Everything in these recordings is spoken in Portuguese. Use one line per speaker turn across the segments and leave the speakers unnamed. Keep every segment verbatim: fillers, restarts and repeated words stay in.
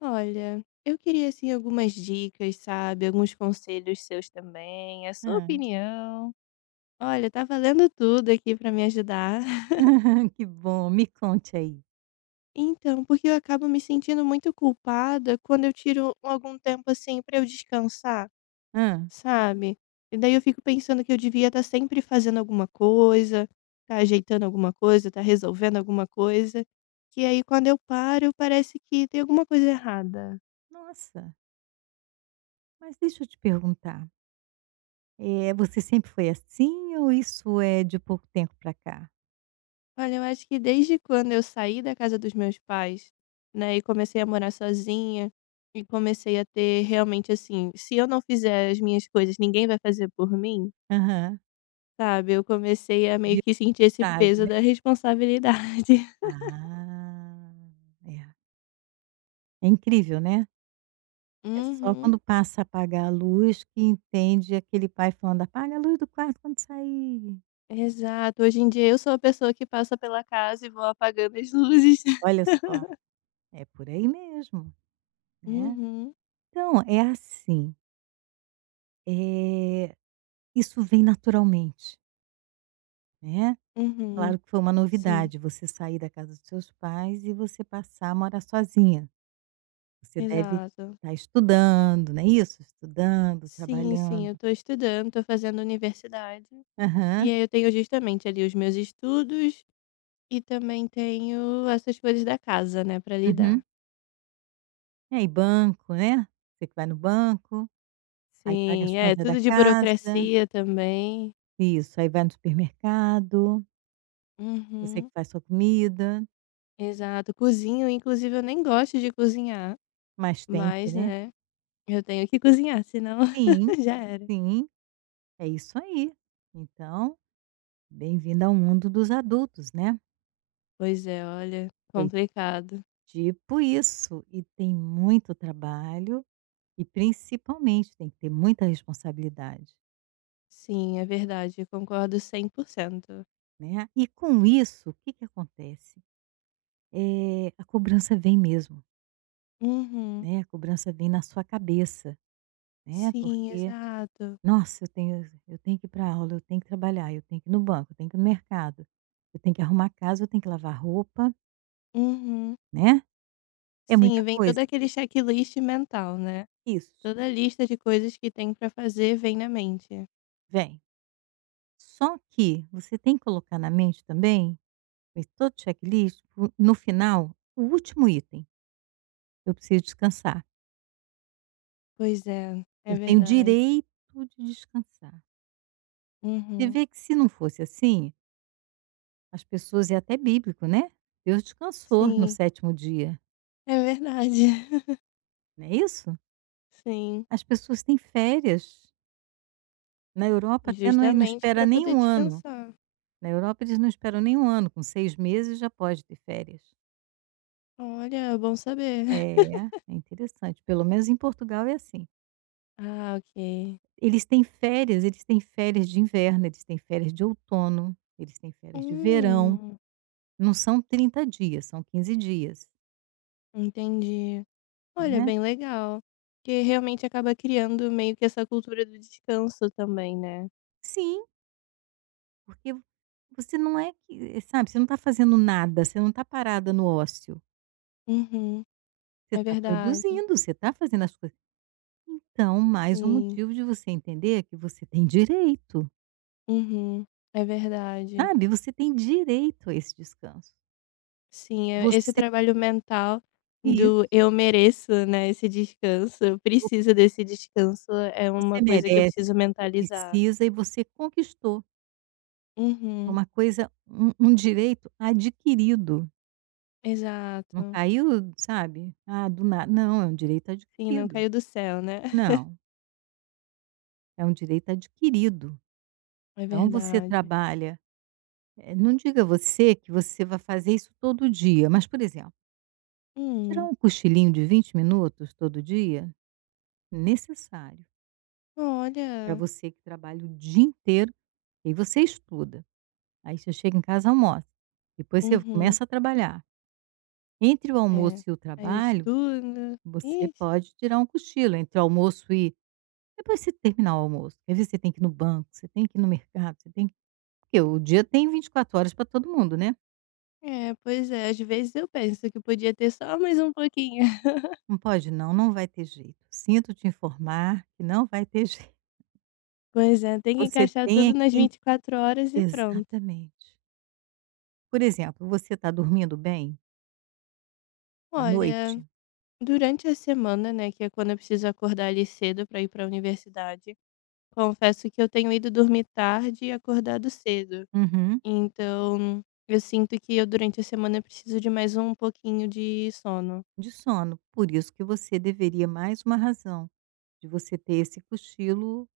Olha, eu queria assim algumas dicas, sabe, alguns conselhos seus também, a
Hã.
sua opinião. Olha, tá valendo tudo aqui pra me ajudar.
Que bom, me conte aí.
Então, porque eu acabo me sentindo muito culpada quando eu tiro algum tempo assim pra eu descansar,
Hã.
sabe? E daí eu fico pensando que eu devia estar sempre fazendo alguma coisa, tá ajeitando alguma coisa, tá resolvendo alguma coisa, que aí quando eu paro parece que tem alguma coisa errada.
Nossa, mas deixa eu te perguntar, eh, você sempre foi assim ou isso é de pouco tempo para cá?
Olha, eu acho que desde quando eu saí da casa dos meus pais, né, e comecei a morar sozinha, e comecei a ter realmente assim, se eu não fizer as minhas coisas, ninguém vai fazer por mim,
Aham.
sabe? Eu comecei a meio
De
que sentir esse
chave,
peso
né.
da responsabilidade.
Ah, é. É incrível, né. É só
Uhum.
quando passa a apagar a luz que entende aquele pai falando: "Apaga a luz do quarto quando sair".
Exato. Hoje em dia eu sou a pessoa que passa pela casa e vou apagando as luzes.
Olha só, é por aí mesmo, né.
Uhum.
Então, é assim, eh, isso vem naturalmente, né.
Uhum.
Claro que foi uma
Sim.
novidade você sair da casa dos seus pais e você passar a morar sozinha. Você deve
Exato.
estar estudando, não é isso? Estudando,
Sim, sim,
trabalhando.
eu tô estudando, tô fazendo universidade. E
Aham,
aí eu tenho justamente ali os meus estudos e também tenho essas coisas da casa, né, pra
uhum.
lidar.
É, e aí, banco, né? Você que vai no banco, aí paga as
Sim, é
contas da
tudo de
casa,
burocracia também.
isso, aí vai no supermercado, você
Uhum,
que faz sua comida,
exato. Cozinho, inclusive eu nem gosto de cozinhar,
mas tem que,
mas,
né?
né, eu tenho que cozinhar, senão
Sim,
já era.
sim, é isso aí. Então, bem vindo ao mundo dos adultos, né?
Pois é, olha,
Foi
complicado.
Tipo isso, e tem muito trabalho e principalmente tem que ter muita responsabilidade,
Sim, é verdade, eu concordo cem por cento.
né. E com isso, o que que acontece? É a cobrança vem mesmo,
Uhum.
né, a cobrança vem na sua cabeça, né,
Sim,
porque:
exato.
"Nossa, eu tenho eu tenho que ir pra aula, eu tenho que trabalhar, eu tenho que ir no banco, eu tenho que ir no mercado, eu tenho que arrumar a casa, eu tenho que lavar roupa",
Uhum.
né. É muita
Sim, vem
coisa.
todo aquele checklist mental, né?
Isso,
Toda lista de coisas que tem pra fazer vem na mente.
vem. Só que você tem que colocar na mente também. Mas todo checklist, o no final, o último item, eu preciso descansar.
Pois é, é
Eu tenho
verdade.
direito de descansar. Você
Uhum.
vê que se não fosse assim, as pessoas, é até bíblico, né, Deus descansou no
Sim,
sétimo dia,
é verdade.
não é isso?
Sim,
As pessoas têm férias. Na Europa até não é não
justamente
espera
para
nem
poder
um ano.
descansar.
Na Europa eles não esperam nem um ano, com seis meses já pode ter férias.
Olha, bom saber.
É, é interessante, pelo menos em Portugal é assim.
Ah, ok.
Eles têm férias, eles têm férias de inverno, eles têm férias de outono, eles têm férias de verão.
Hum,
Não são trinta dias, são quinze dias,
entendi. Olha,
né.
bem legal. Que realmente acaba criando meio que essa cultura do descanso também, né?
Sim, porque você não é que eh, sabe, você não está fazendo nada, você não está parada no ócio,
Uhum,
você
é
está
verdade.
produzindo, você está fazendo as coisas. Então, mais um
Sim,
motivo de você entender que você tem direito,
uhum, é verdade.
sabe, você tem direito a esse descanso.
Sim, eh, esse
Você
trabalho mental
Isso,
do "eu mereço", né, esse descanso, eu
é o que
preciso desse descanso, é uma
você
coisa que eu
merece,
preciso
você
mentalizar.
precisa e você conquistou. É
Uhum,
uma coisa um um direito adquirido, não
exato.
caiu, sabe, ah, do nada, não, é um direito
Sim, não
adquirido.
caiu do céu, né.
Não, é um direito adquirido.
É
Então você
verdade.
trabalha, eh, não diga você que você vai fazer isso todo dia, mas, por exemplo, tirar
Hum,
um cochilinho de vinte minutos todo dia, necessário, para
olha.
você que trabalha o dia inteiro, e você estuda, aí você chega em casa, almoça, depois você
Uhum,
começa a trabalhar. Entre o almoço
é.
e o
Aí eu
trabalho.
estudo.
Você
Ixi,
pode tirar um cochilo entre o almoço e depois você terminar o almoço. Às vezes você tem que ir no banco, você tem que ir no mercado, você tem que, porque o dia tem vinte e quatro horas para todo mundo, né.
é, pois é, às vezes eu penso que podia ter só mais um pouquinho.
Não pode não, não vai ter jeito. Sinto te informar que não vai ter jeito.
Pois é, tem que
Você
encaixar
tem é
tudo nas
que en
vinte e quatro horas e pronto.
Exatamente. Por exemplo, você está dormindo bem à noite?
Olha. Durante a semana, né, que é quando eu preciso acordar ali cedo para ir para a universidade, confesso que eu tenho ido dormir tarde e acordado cedo.
Uhum,
Então, eu sinto que eu durante a semana preciso de mais um pouquinho de sono.
de sono. Por isso que você deveria, mais uma razão de você ter esse cochilo,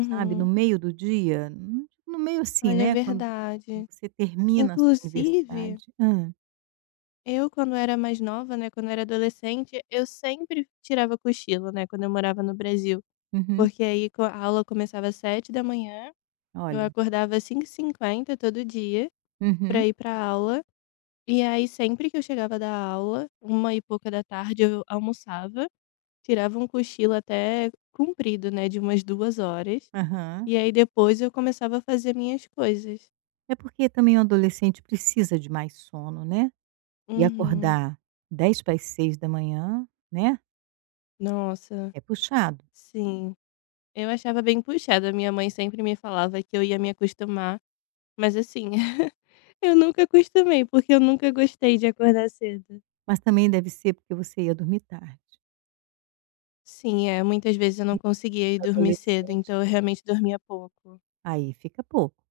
sabe, no meio do dia, hum, no meio assim,
Olha, é
né, quando. Quando
verdade.
você termina a sua
Inclusive,
universidade, hã,
eu quando era mais nova, né, quando era adolescente, eu sempre tirava cochilo, né, quando eu morava no Brasil.
uhum,
Porque aí co- a aula começava às sete da manhã, eu
olha,
acordava às cinco e cinquenta todo dia
uhum,
para ir pra aula. E aí, sempre que eu chegava da aula, treze horas eu almoçava, tirava um cochilo até comprido, né, de umas duas horas,
aham.
e aí depois eu começava a fazer minhas coisas.
É porque também o adolescente precisa de mais sono, né, e
Uhum.
acordar dez para as seis da manhã, né,
Nossa,
é puxado,
sim. Eu achava bem puxado, minha mãe sempre me falava que eu ia me acostumar, mas assim, eu nunca acostumei, porque eu nunca gostei de acordar cedo.
mas também deve ser porque você ia dormir tarde.
Sim, é, muitas vezes eu não
E
conseguia ir
O
dormir cedo,
adolescente
então eu
é,
realmente dormia pouco.
aí fica pouco.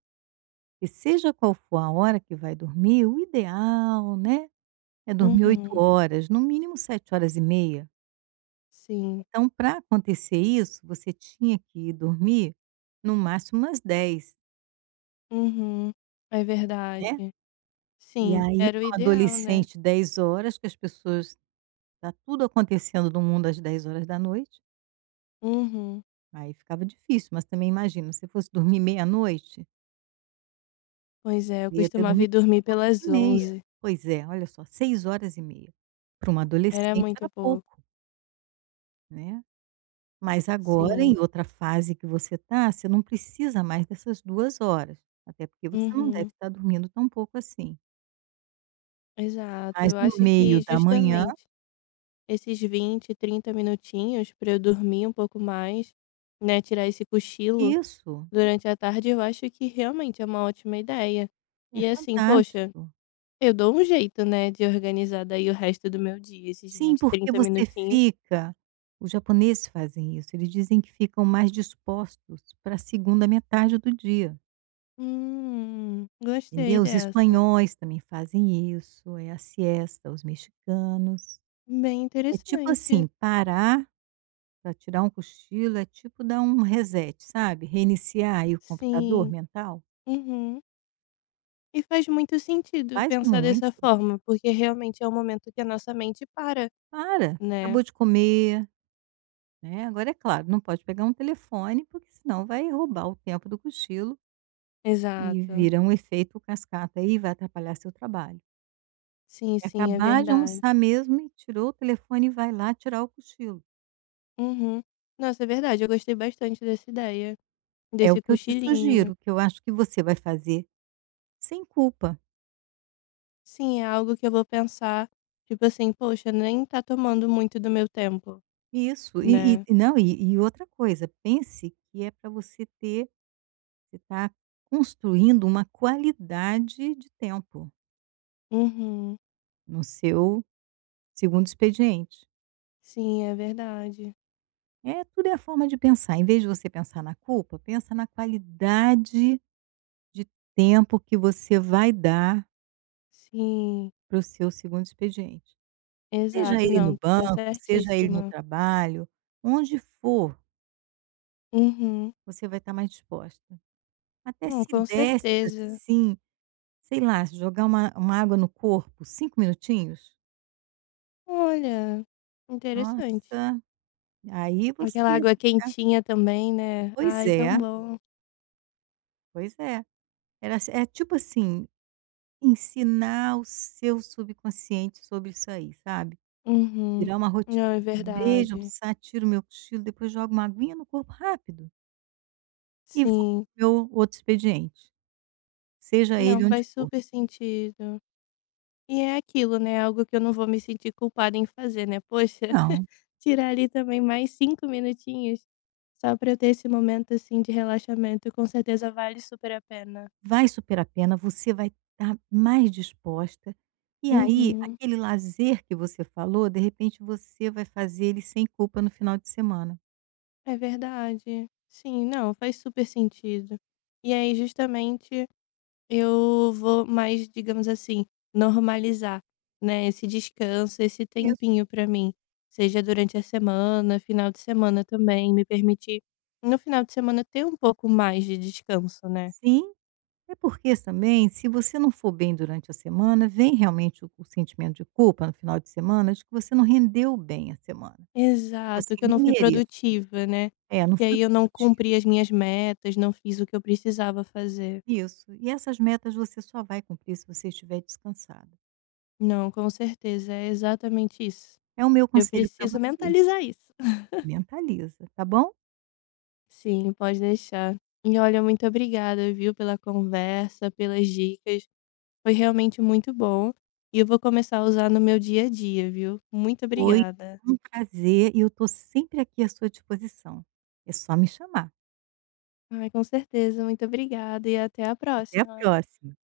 E seja qual for a hora que vai dormir, o ideal, né, é dormir oito
Uhum,
horas, no mínimo sete horas e meia.
sim.
Então, para acontecer isso, você tinha que ir dormir no máximo umas dez,
Uhum. É verdade.
né. E
Sim,
aí
era o
para um
ideal, né.
adolescente dez horas, que as pessoas, tá tudo acontecendo no mundo às dez horas da noite,
Uhum.
aí ficava difícil, mas também imagina, se fosse dormir meia-noite,
Pois é, eu
ia ter
costumava ir
dormido
dormir
cinco horas
pelas
e meia.
onze.
Pois é, olha só, seis horas e meia. Para um
Era
adolescente
muito
era
pouco.
pouco, né. Mas agora,
Sim.
em outra fase que você está, você não precisa mais dessas duas horas, até porque você não deve
Uhum.
estar dormindo tão pouco assim.
Exato.
Mas
Eu
no
acho
meio
que
da manhã,
justamente esses vinte trinta minutinhos para eu dormir um pouco mais, né, tirar esse cochilo
isso,
durante a tarde, eu acho que realmente é uma ótima ideia.
é
E assim, poxa,
fantástico.
eu dou um jeito, né, de organizar daí o resto do meu dia, esses
Sim,
vinte
porque
trinta
você
minutinhos.
fica, os japoneses fazem isso, eles dizem que ficam mais dispostos para a segunda metade do dia,
Hum, gostei
entendeu. Os
dessa.
espanhóis também fazem isso, é a siesta, os mexicanos.
Bem
É tipo assim,
interessante.
parar para tirar um cochilo é tipo dar um reset, sabe, reiniciar aí o computador
Sim.
mental.
Uhum. E faz muito sentido
Faz
pensar dessa
muito.
forma, porque realmente é o momento que a nossa mente para,
Para,
né?
acabou de comer, né, agora é claro, não pode pegar um telefone, porque senão vai roubar o tempo do cochilo e
Exato.
vira um efeito cascata aí, e vai atrapalhar seu trabalho.
Sim,
É
sim, é
acabar de
verdade.
almoçar mesmo e tirou o telefone e vai lá tirar o cochilo.
Uhum. Nossa, é verdade. Eu gostei bastante dessa ideia,
É o
desse
que eu te
cochilinho.
sugiro, que eu acho que você vai fazer sem culpa.
Sim, é algo que eu vou pensar, tipo assim, poxa, nem tá tomando muito do meu tempo,
Isso, e e
né?
e não, e e outra coisa, pense que é para você ter. Você está construindo uma qualidade de tempo
Uhum.
no seu segundo expediente.
Sim, é verdade.
É, tudo é a forma de pensar. Em vez de você pensar na culpa, pensa na qualidade de tempo que você vai dar
Sim.
para o seu segundo expediente. Seja
Exato,
ele no
não, tá
banco, seja ele no
certíssima.
trabalho, onde for,
Uhum.
você vai estar mais disposta. Até
Não,
se
com
desse
certeza.
assim, sei lá, jogar uma, uma água no corpo, cinco minutinhos,
Olha, interessante.
nossa, aí você
Aquela
ia
água
ficar.
quentinha também, né.
Pois
Ai, tão
é,
bom.
pois é. Era é tipo assim, ensinar o seu subconsciente sobre isso aí, sabe.
Uhum.
Virar uma rotina.
Não, é
Acabei de
verdade.
almoçar, tiro meu cochilo, depois jogo uma aguinha no corpo rápido e vou
Sim.
para meu outro expediente, seja
Não,
ele onde
faz
for.
super sentido. E é aquilo, né, algo que eu não vou me sentir culpada em fazer, né. Poxa,
Não,
tirar ali também mais cinco minutinhos, só pra eu ter esse momento, assim, de relaxamento, com certeza vale super a pena.
vai super a pena, você vai estar mais disposta, e aí
Uhum.
aquele lazer que você falou, de repente você vai fazer ele sem culpa no final de semana.
É verdade. Sim, não, faz super sentido. E aí, justamente, eu vou mais, digamos assim, normalizar, né, esse descanso, esse
Isso.
tempinho pra mim, seja durante a semana, final de semana também, me permitir no final de semana ter um pouco mais de descanso, né?
Sim. É porque também, se você não for bem durante a semana, vem realmente o, o sentimento de culpa no final de semana de que você não rendeu bem a semana. Tipo
Exato,
assim,
que eu não
nem
fui
mereço.
produtiva, né?
É, não
Que
fui
aí eu não
produtivo.
cumpri as minhas metas, não fiz o que eu precisava fazer.
Isso. E essas metas você só vai cumprir se você estiver descansado.
Não, com certeza, é exatamente isso.
É o meu
Eu
conselho para
preciso
você.
mentalizar isso.
Mentaliza, tá bom?
Sim, pode deixar. E olha, muito obrigada, viu, pela conversa, pelas dicas. Foi realmente muito bom. E eu vou começar a usar no meu dia a dia, viu? Muito
Foi
obrigada.
um prazer e eu estou sempre aqui à sua disposição. É só me chamar.
Ai, com certeza, muito obrigada e até a
Até a
próxima.
próxima.